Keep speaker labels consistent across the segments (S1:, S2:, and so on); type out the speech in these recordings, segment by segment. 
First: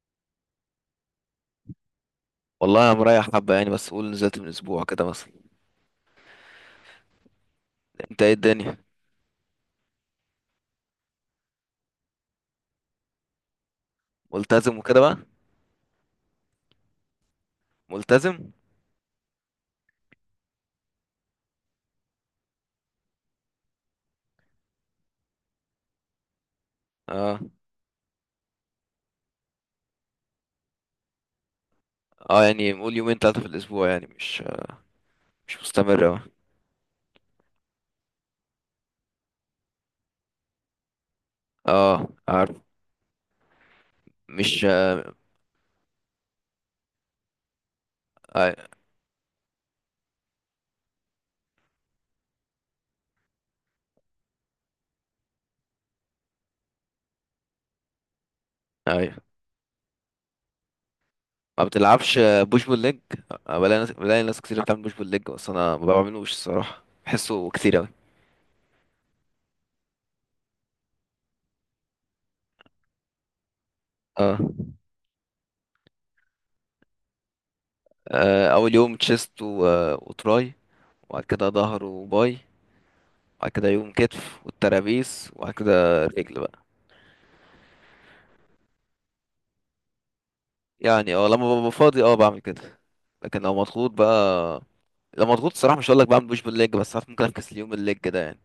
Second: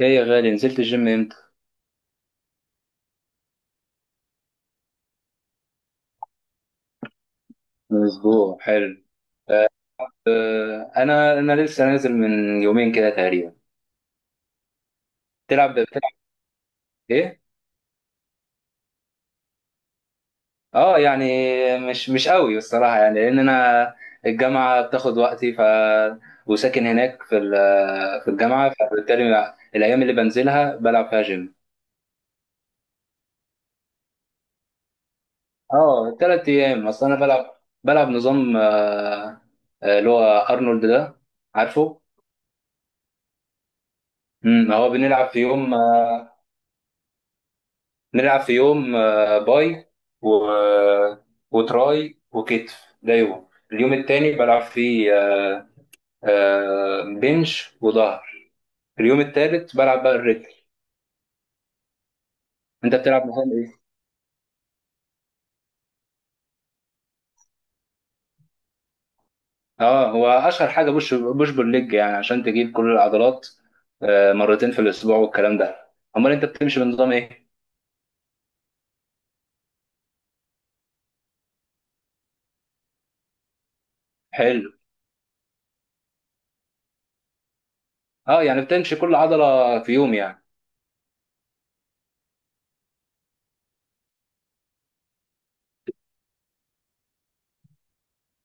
S1: ايه يا غالي، نزلت الجيم امتى؟
S2: والله، انا مريح حبه يعني، بس قول نزلت من اسبوع كده مثلا.
S1: من
S2: انت ايه
S1: اسبوع.
S2: الدنيا؟
S1: حلو. آه، انا لسه نازل من يومين كده تقريبا.
S2: ملتزم وكده بقى.
S1: بتلعب ايه؟
S2: ملتزم.
S1: اه يعني مش قوي الصراحه، يعني لان انا الجامعه بتاخد وقتي، ف وساكن هناك
S2: اه،
S1: في الجامعه، فبالتالي الايام اللي بنزلها بلعب فيها جيم.
S2: اه، يعني قول يومين ثلاثه في الاسبوع، يعني مش مستمر
S1: اه،
S2: أوي.
S1: 3 ايام. اصل انا بلعب نظام، اللي هو ارنولد ده، عارفه؟
S2: اه، عارف. مش
S1: هو
S2: آه،
S1: بنلعب في يوم، نلعب
S2: اي،
S1: في يوم باي و... وتراي وكتف. ده اليوم التاني بلعب فيه بنش وظهر.
S2: اي.
S1: اليوم التالت بلعب بقى الرجل.
S2: ما بتلعبش بوش بول
S1: انت
S2: ليج؟
S1: بتلعب مثلا ايه؟
S2: بلاقي ناس كتير بتعمل بوش بول ليج، بس انا ما بعملوش الصراحه، بحسه كتير اوي.
S1: اه، هو اشهر حاجه بوش بول ليج يعني عشان تجيب كل العضلات
S2: اه.
S1: مرتين في الاسبوع والكلام ده. امال انت بتمشي بنظام ايه؟
S2: اول يوم تشيست و... آه، وتراي، وبعد كده ظهر وباي، وبعد كده يوم كتف
S1: حلو.
S2: والترابيس، وبعد كده رجل بقى.
S1: اه يعني بتمشي كل عضله في يوم يعني.
S2: يعني لما ببقى فاضي بعمل كده. لكن لو مضغوط بقى، لو مضغوط الصراحة مش هقول لك بعمل بوش بالليج، بس ساعات ممكن افكس اليوم الليج ده يعني.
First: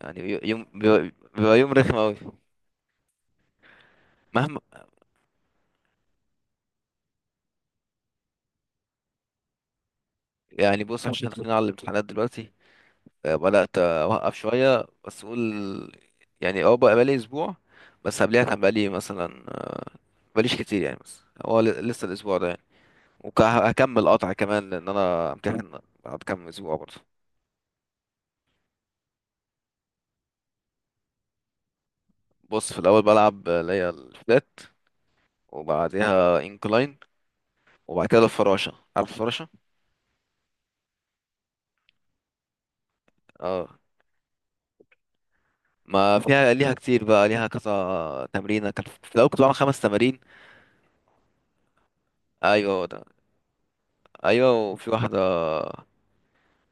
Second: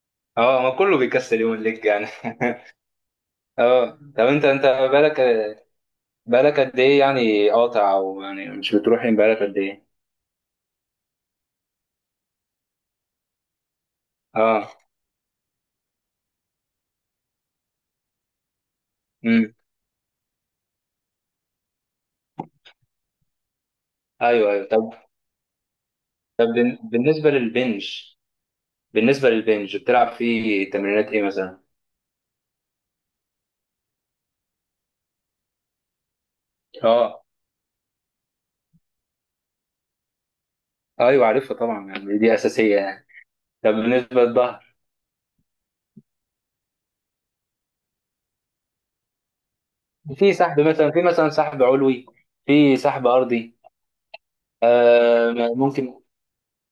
S2: يعني
S1: اه،
S2: يوم
S1: ما كله
S2: بيبقى
S1: بيكسل يوم
S2: بيبقى يوم
S1: الليج
S2: رخم
S1: يعني.
S2: قوي.
S1: اه. طب، انت
S2: مهما...
S1: انت بالك، بقالك قد ايه يعني قاطع، او يعني مش بتروح؟ يعني بقالك قد ايه؟
S2: يعني بص، عشان داخلين على الامتحانات دلوقتي، بدأت اوقف
S1: اه.
S2: شوية، بس اقول يعني بقى بقالي اسبوع. بس قبلها كان بقالي مثلا
S1: امم.
S2: آه، بقاليش كتير يعني، بس هو لسه الاسبوع ده يعني. وهكمل قطع
S1: ايوه ايوه،
S2: كمان، لان
S1: طب.
S2: انا امتحن بعد
S1: طب
S2: كام اسبوع برضه.
S1: بالنسبه للبنج، بالنسبه للبنج بتلعب فيه تمرينات ايه مثلا؟
S2: بص، في الاول بلعب اللي هي الفلات، وبعديها انكلاين،
S1: اه.
S2: وبعد كده الفراشة، عارف الفراشة.
S1: ايوه، عارفها طبعا، يعني دي اساسيه يعني. طب
S2: اه،
S1: بالنسبه للظهر؟
S2: ما فيها ليها كتير بقى، ليها كذا تمرينة، كان في الأول كنت بعمل خمس تمارين.
S1: في مثلا سحب علوي،
S2: أيوة،
S1: في
S2: هو ده.
S1: سحب ارضي.
S2: أيوة، وفي واحدة.
S1: آه، ممكن.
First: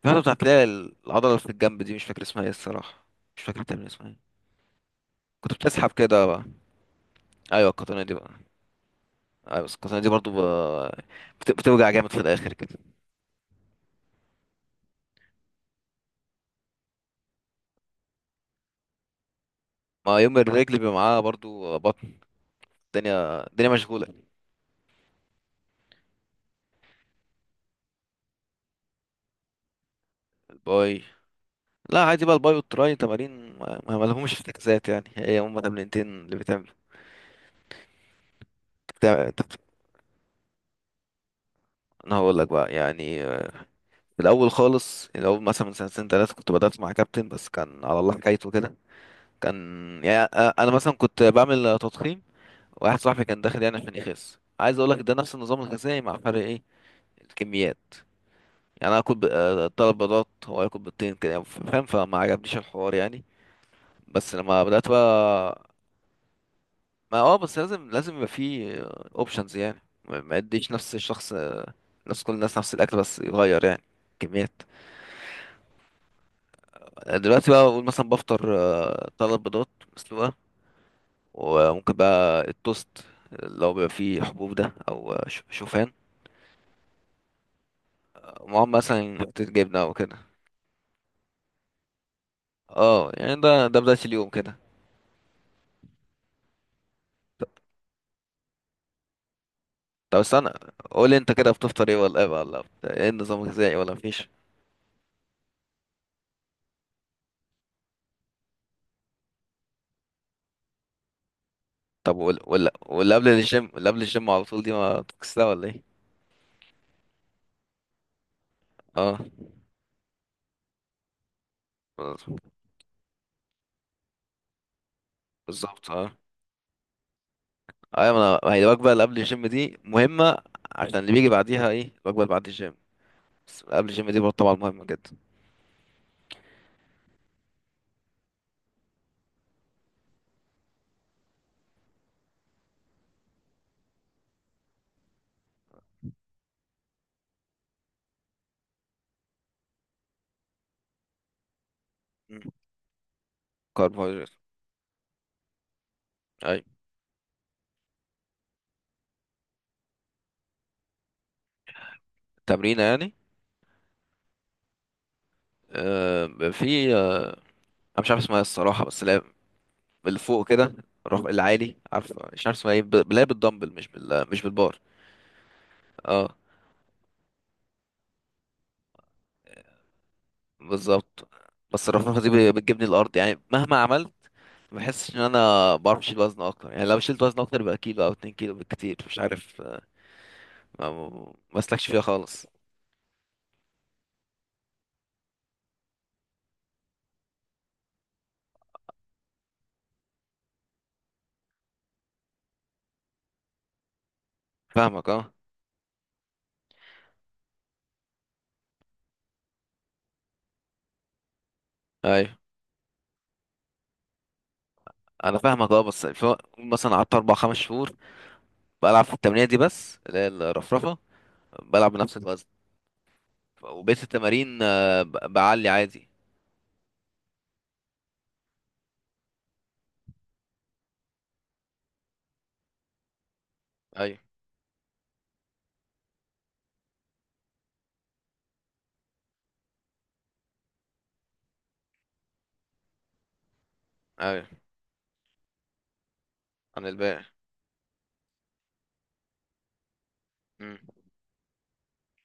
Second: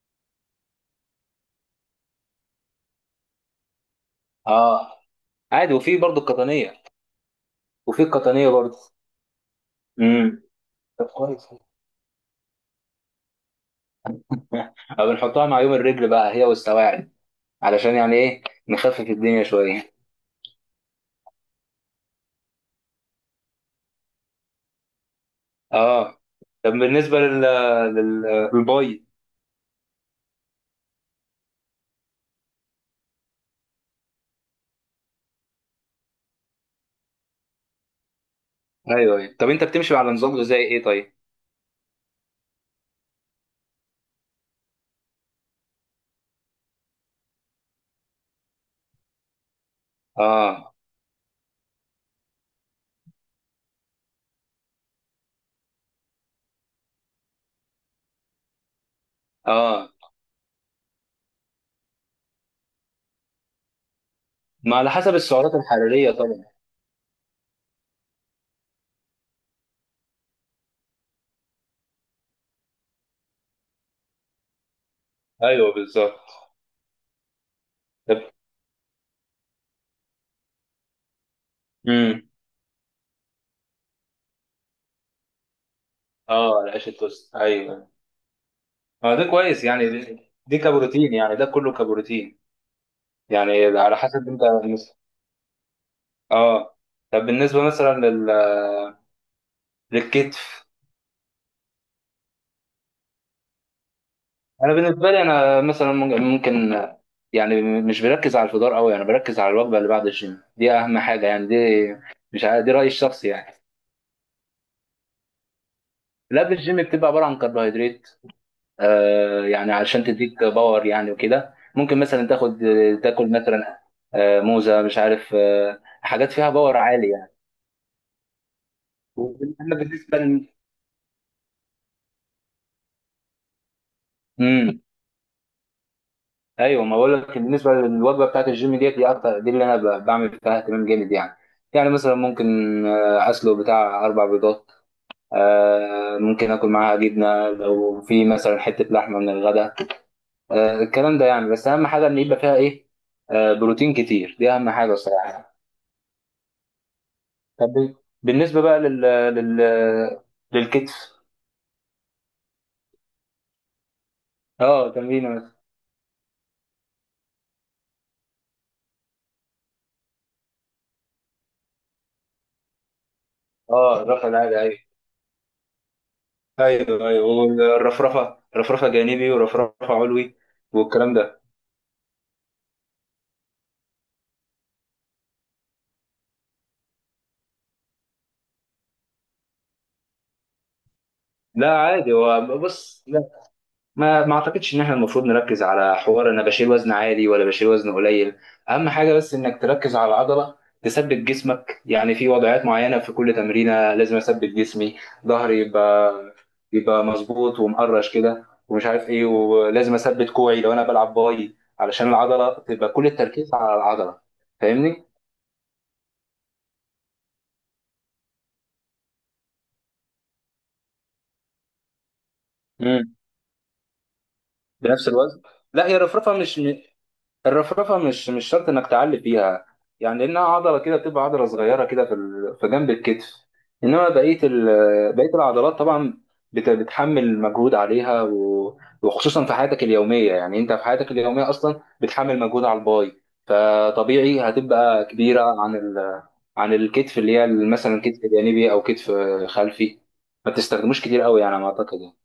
S2: في واحدة بتاعت ليها العضلة اللي في الجنب دي، مش فاكر اسمها ايه الصراحة. مش فاكر التمرين اسمها ايه.
S1: اه،
S2: كنت
S1: عادي.
S2: بتسحب
S1: وفي برضه
S2: كده بقى.
S1: القطنيه.
S2: أيوة، القطنية
S1: وفي
S2: دي بقى.
S1: القطنيه برضه.
S2: أيوة، بس القطنية دي برضو ب...
S1: امم. طب، كويس.
S2: بتوجع جامد في الآخر كده.
S1: أو بنحطها مع يوم الرجل بقى، هي والسواعد، علشان يعني ايه، نخفف الدنيا شويه.
S2: ما يوم الرجل بيبقى معاها برضو بطن. الدنيا الدنيا مشغولة.
S1: اه. طب بالنسبه لل لل للباي.
S2: الباي. لا، عادي بقى، الباي والتراي تمارين ما لهمش في تكزات، يعني هي هما تمرينتين اللي بتعمل.
S1: ايوه ايوه،
S2: طب
S1: طب. انت بتمشي على نظام غذائي ايه طيب؟
S2: انا هقول لك بقى يعني. في الاول خالص، الاول مثلا من سنتين ثلاثه كنت بدات مع كابتن، بس كان على الله حكايته كده. كان، يعني انا
S1: اه.
S2: مثلا كنت بعمل تضخيم. واحد صاحبي كان داخل يعني عشان يخس، عايز اقول لك ده نفس النظام الغذائي، مع فرق ايه؟ الكميات. يعني انا اكل
S1: اه،
S2: تلات بيضات، هو ياكل بيضتين، كده فاهم؟ فما عجبنيش الحوار يعني. بس لما
S1: ما
S2: بدات
S1: على حسب السعرات
S2: بقى،
S1: الحراريه طبعا.
S2: ما بس لازم لازم يبقى فيه اوبشنز يعني، ما يديش نفس الشخص، نفس كل الناس نفس الاكل، بس يغير يعني كميات.
S1: ايوه، بالظبط.
S2: دلوقتي بقى اقول، مثلا
S1: طب.
S2: بفطر تلات بيضات مسلوقه، وممكن
S1: امم.
S2: بقى التوست اللي هو بيبقى فيه حبوب ده، او شوفان،
S1: اه، العيش التوست، ايوه.
S2: معاهم
S1: ما
S2: مثلا
S1: ده
S2: حتة
S1: كويس،
S2: جبنه
S1: يعني
S2: او كده.
S1: دي كبروتين، يعني ده كله كبروتين.
S2: اه، يعني ده
S1: يعني
S2: ده
S1: على
S2: بدايه اليوم
S1: حسب انت.
S2: كده.
S1: اه. طب بالنسبه مثلا
S2: طب استنى،
S1: للكتف.
S2: قول انت كده بتفطر ايه ولا ايه بقى؟ ولا ايه النظام الغذائي ولا مفيش؟
S1: انا بالنسبه لي، انا مثلا ممكن يعني مش بركز على الفطار قوي، يعني بركز على الوجبه اللي بعد الجيم دي، اهم حاجه يعني دي.
S2: طب ولا
S1: مش عارف، دي
S2: ولا
S1: رايي
S2: ولا قبل
S1: الشخصي يعني.
S2: الجيم ولا قبل الجيم على طول، دي ما بتكسلها ولا ايه؟
S1: اللي قبل الجيم بتبقى عباره عن كربوهيدرات،
S2: اه،
S1: يعني علشان تديك باور يعني، وكده ممكن مثلا تاخد، تاكل مثلا موزه، مش عارف،
S2: بالظبط اه.
S1: حاجات فيها باور عالي يعني.
S2: ايوه، ما انا، ما هي الوجبه اللي قبل الجيم
S1: اما
S2: دي
S1: بالنسبه
S2: مهمه، عشان اللي بيجي بعديها ايه الوجبه اللي بعد الجيم. بس قبل الجيم دي برضه طبعا
S1: مم.
S2: مهمه جدا.
S1: ايوه، ما بقول لك، بالنسبه للوجبه بتاعت الجيم ديت، دي اكتر، دي اللي انا بعمل فيها اهتمام جامد يعني. يعني مثلا ممكن اسلق بتاع اربع بيضات، ممكن اكل معاها جبنه، لو في مثلا حته لحمه من الغداء، الكلام ده يعني. بس اهم حاجه ان يبقى
S2: مم.
S1: فيها ايه، بروتين
S2: كربوهيدرات.
S1: كتير، دي اهم حاجه الصراحه.
S2: اي.
S1: طب بالنسبه بقى لل لل للكتف.
S2: تمرينه يعني.
S1: اه، تمرين مثلا.
S2: في انا مش عارف اسمها إيه الصراحه، بس اللي هي اللي فوق كده، العالي، عارف؟ مش عارف اسمها ايه، اللي هي بالدمبل، مش
S1: اه، الرفع
S2: مش
S1: العالي، ايوه.
S2: بالبار. اه،
S1: ايوه ايوه، والرفرفه، رفرفه جانبي ورفرفه علوي والكلام
S2: بالظبط.
S1: ده.
S2: بس الرفرفه دي بتجيبني الارض يعني مهما عملت، ما بحسش ان انا بعرف اشيل وزن اكتر، يعني لو شلت وزن اكتر يبقى كيلو او اتنين كيلو بالكتير، مش عارف. ما
S1: لا،
S2: مسلكش فيها
S1: عادي. هو،
S2: خالص.
S1: بص، لا، ما اعتقدش ان احنا المفروض نركز على حوار انا بشيل وزن عالي ولا بشيل وزن قليل. اهم حاجه بس انك تركز على العضله، تثبت جسمك يعني في وضعيات معينه. في كل تمرينه لازم اثبت جسمي.
S2: فاهمك اه.
S1: ظهري يبقى مظبوط ومقرش كده ومش عارف ايه، ولازم اثبت كوعي لو انا بلعب باي، علشان
S2: ايوه،
S1: العضله تبقى، كل التركيز على العضله. فاهمني.
S2: انا فاهمك اه، بس مثلا قعدت اربع خمس شهور بلعب في التمرينه دي بس، اللي هي الرفرفه، بلعب بنفس الوزن.
S1: امم.
S2: وبقيت التمارين
S1: بنفس الوزن.
S2: بعلي
S1: لا، هي
S2: عادي.
S1: الرفرفه مش، الرفرفه مش شرط انك تعلي فيها، يعني لانها عضله كده، بتبقى عضله صغيره كده في جنب الكتف. انما
S2: ايوه،
S1: بقيه العضلات طبعا بتحمل مجهود عليها، و- وخصوصا في حياتك اليوميه يعني. انت في حياتك اليوميه اصلا بتحمل مجهود على الباي، فطبيعي
S2: ايوه.
S1: هتبقى كبيره عن
S2: عن
S1: الكتف
S2: الباقي.
S1: اللي هي مثلا كتف جانبي او كتف خلفي. ما
S2: مم.
S1: تستخدموش كتير قوي يعني على ما اعتقد يعني.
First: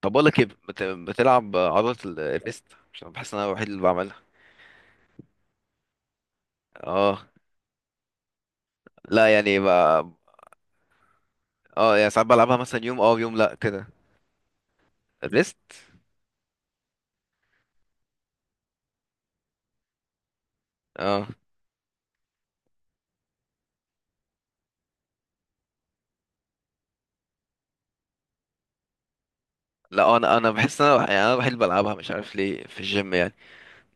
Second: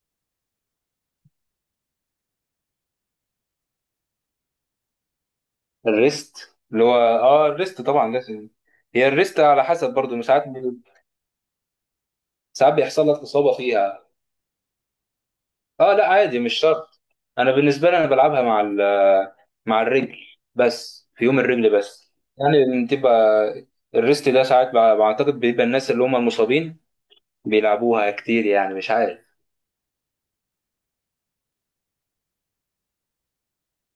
S2: طب بقول لك ايه، بتلعب عضله الريست؟ عشان بحس ان انا الوحيد اللي بعملها.
S1: الريست اللي هو
S2: اه.
S1: اه الريست طبعا لازم. هي
S2: لا،
S1: الريست
S2: يعني
S1: على
S2: ب...
S1: حسب برضو مش عارف.
S2: اه، يعني ساعات بلعبها،
S1: ساعات
S2: مثلا يوم
S1: بيحصل لك
S2: ويوم
S1: اصابه
S2: لا كده.
S1: فيها.
S2: الريست.
S1: اه، لا، عادي، مش شرط. انا بالنسبه لي، انا بلعبها مع مع الرجل، بس في
S2: اه،
S1: يوم الرجل بس. يعني بتبقى الريست ده ساعات، بعتقد بيبقى الناس اللي هم المصابين بيلعبوها كتير، يعني مش عارف.
S2: لا، انا بحس ان انا يعني انا الوحيد اللي بلعبها، مش عارف ليه في الجيم يعني.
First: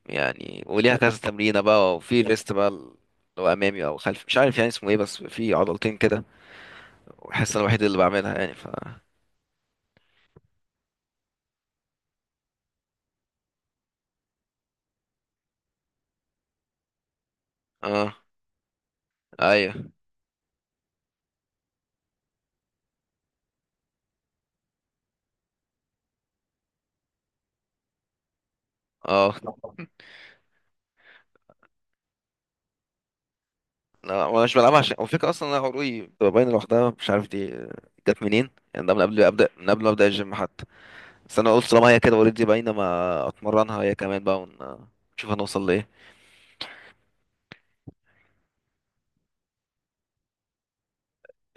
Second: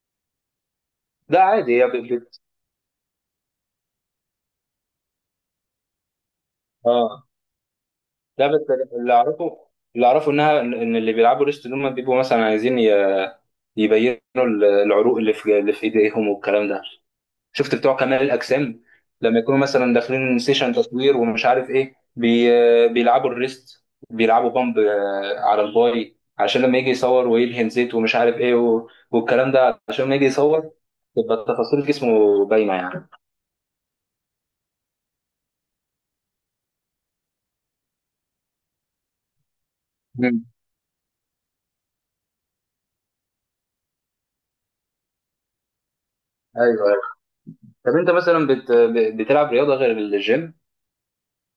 S2: يعني وليها كذا
S1: لا،
S2: تمرينة
S1: عادي.
S2: بقى، وفي ليست بقى اللي هو أمامي أو خلفي، مش عارف يعني اسمه إيه، بس في عضلتين كده،
S1: اه،
S2: وبحس أنا الوحيد اللي بعملها
S1: لا.
S2: يعني، ف...
S1: اللي اعرفه اللي اعرفه انها ان إن اللي بيلعبوا ريست دول هم بيبقوا مثلا عايزين يبينوا العروق اللي في ايديهم والكلام ده. شفت بتوع كمال
S2: آه.
S1: الاجسام لما يكونوا
S2: أيوه.
S1: مثلا داخلين سيشن تصوير، ومش عارف ايه، بيلعبوا الريست، بيلعبوا بامب على الباي، عشان لما يجي يصور ويدهن زيت ومش عارف ايه، و...
S2: آه.
S1: والكلام ده، عشان لما يجي يصور تبقى تفاصيل جسمه باينه يعني.
S2: لا، وأنا مش بلعبها، عشان وفكرة أصلا أنا عروقي بتبقى باينة لوحدها، مش عارف دي جت منين يعني، ده من قبل أبدأ من قبل ما أبدأ الجيم
S1: مم.
S2: حتى. بس أنا قلت، طالما هي كده أوريدي باينة، ما أتمرنها هي كمان بقى، ون... نشوف هنوصل لإيه.
S1: ايوه ايوه، طب انت مثلا بتلعب رياضه غير الجيم؟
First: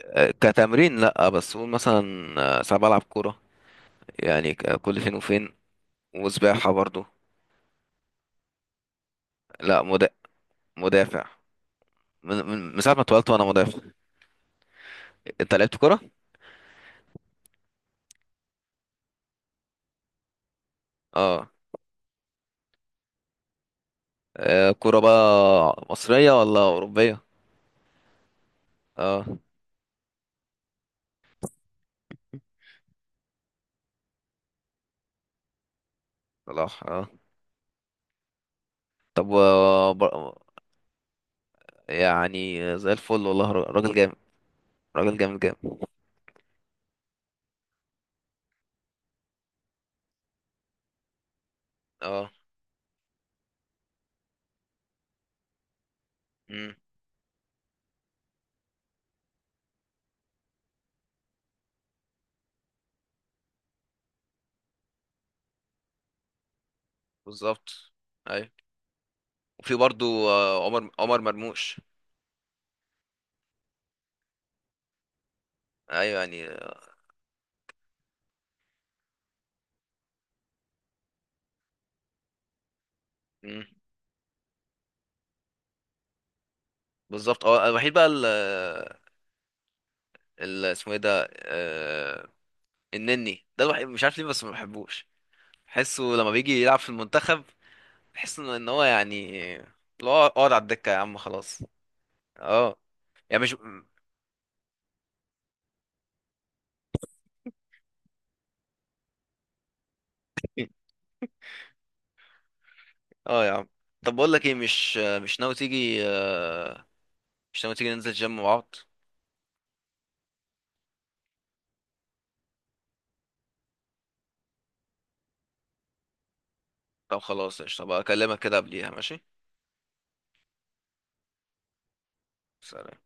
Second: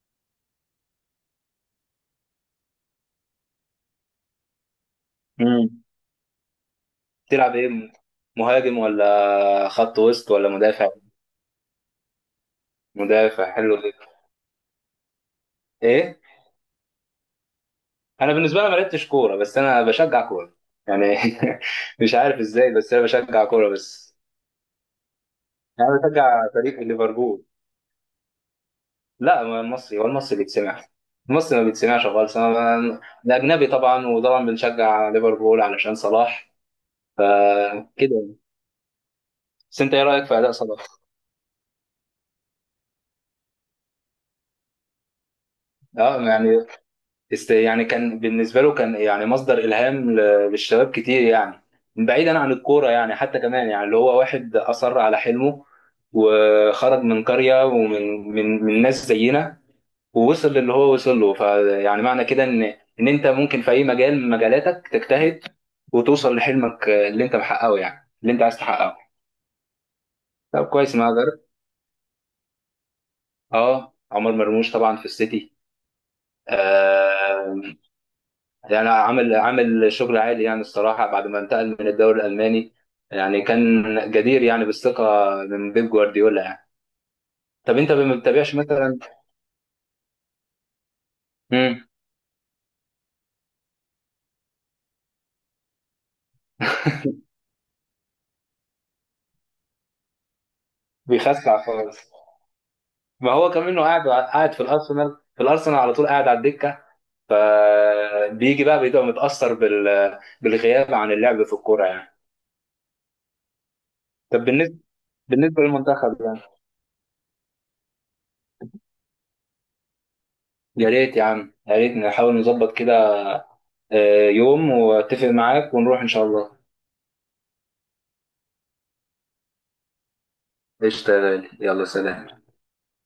S2: كتمرين لأ، بس قول مثلا ساعات بلعب كورة، يعني كل فين وفين،
S1: مم.
S2: وسباحة برضو.
S1: بتلعب ايه؟ مهاجم، ولا
S2: لأ،
S1: خط وسط، ولا مدافع؟
S2: مدافع. من ساعة ما اتولدت وانا
S1: مدافع، حلو
S2: مدافع.
S1: ده.
S2: انت لعبت كرة؟
S1: ايه، انا بالنسبه لي ما لعبتش كوره، بس انا بشجع كوره يعني.
S2: اه.
S1: مش عارف ازاي، بس انا بشجع كوره بس.
S2: كرة بقى
S1: يعني انا
S2: مصرية
S1: بشجع
S2: ولا
S1: فريق
S2: أوروبية؟
S1: ليفربول.
S2: اه.
S1: لا، ما المصري هو المصري بيتسمع. المصري ما بيتسمعش خالص. الاجنبي طبعا، وطبعا بنشجع ليفربول علشان صلاح،
S2: صلاح اه.
S1: فكده.
S2: طب
S1: بس انت ايه رايك في اداء صلاح؟
S2: يعني زي الفل، والله راجل جامد، راجل جامد جامد.
S1: اه يعني، يعني كان بالنسبة له، كان يعني مصدر إلهام للشباب كتير يعني،
S2: اه.
S1: بعيدا عن الكورة يعني، حتى كمان يعني، اللي هو واحد أصر على حلمه
S2: امم.
S1: وخرج من قرية، ومن من من ناس زينا، ووصل للي هو وصل له. فيعني، معنى كده إن أنت ممكن في أي مجال من مجالاتك تجتهد، وتوصل لحلمك اللي أنت
S2: بالظبط.
S1: محققه، يعني اللي أنت
S2: ايوه،
S1: عايز تحققه.
S2: وفي برضو
S1: طب
S2: عمر
S1: كويس، ما
S2: عمر
S1: جربت.
S2: مرموش.
S1: أه، عمر مرموش طبعا في السيتي.
S2: ايوه يعني.
S1: آه يعني، عامل شغل عالي يعني الصراحة، بعد ما انتقل من الدوري الألماني يعني،
S2: امم.
S1: كان جدير يعني بالثقة من بيب جوارديولا يعني.
S2: بالظبط اه.
S1: طب أنت
S2: الوحيد بقى
S1: ما
S2: ال...
S1: بتتابعش مثلا.
S2: اسمه ايه ده
S1: امم.
S2: آه، النني ده الوحيد، مش عارف ليه بس ما بحبوش، بحسه لما بيجي يلعب في المنتخب، بحس ان هو يعني، اللي هو، اقعد على الدكة يا عم خلاص.
S1: بيخسع خالص.
S2: اه.
S1: ما
S2: يعني
S1: هو
S2: مش.
S1: كمان، إنه قاعد في الأرسنال على طول قاعد على الدكة، فبيجي بقى بيبقى متأثر بالغياب عن اللعب في الكورة يعني.
S2: اه يا عم. طب بقول
S1: طب
S2: لك ايه،
S1: بالنسبة
S2: مش ناوي
S1: بالنسبة
S2: تيجي
S1: للمنتخب يعني.
S2: آه، مش ناوي تيجي ننزل جيم مع بعض؟
S1: يا ريت يا عم، يا ريت نحاول نظبط كده يوم واتفق معاك ونروح إن شاء الله.
S2: طب خلاص، قشطة بقى، اكلمك كده قبليها ماشي.
S1: قشطة يا غالي. يلا، سلام.
S2: سلام.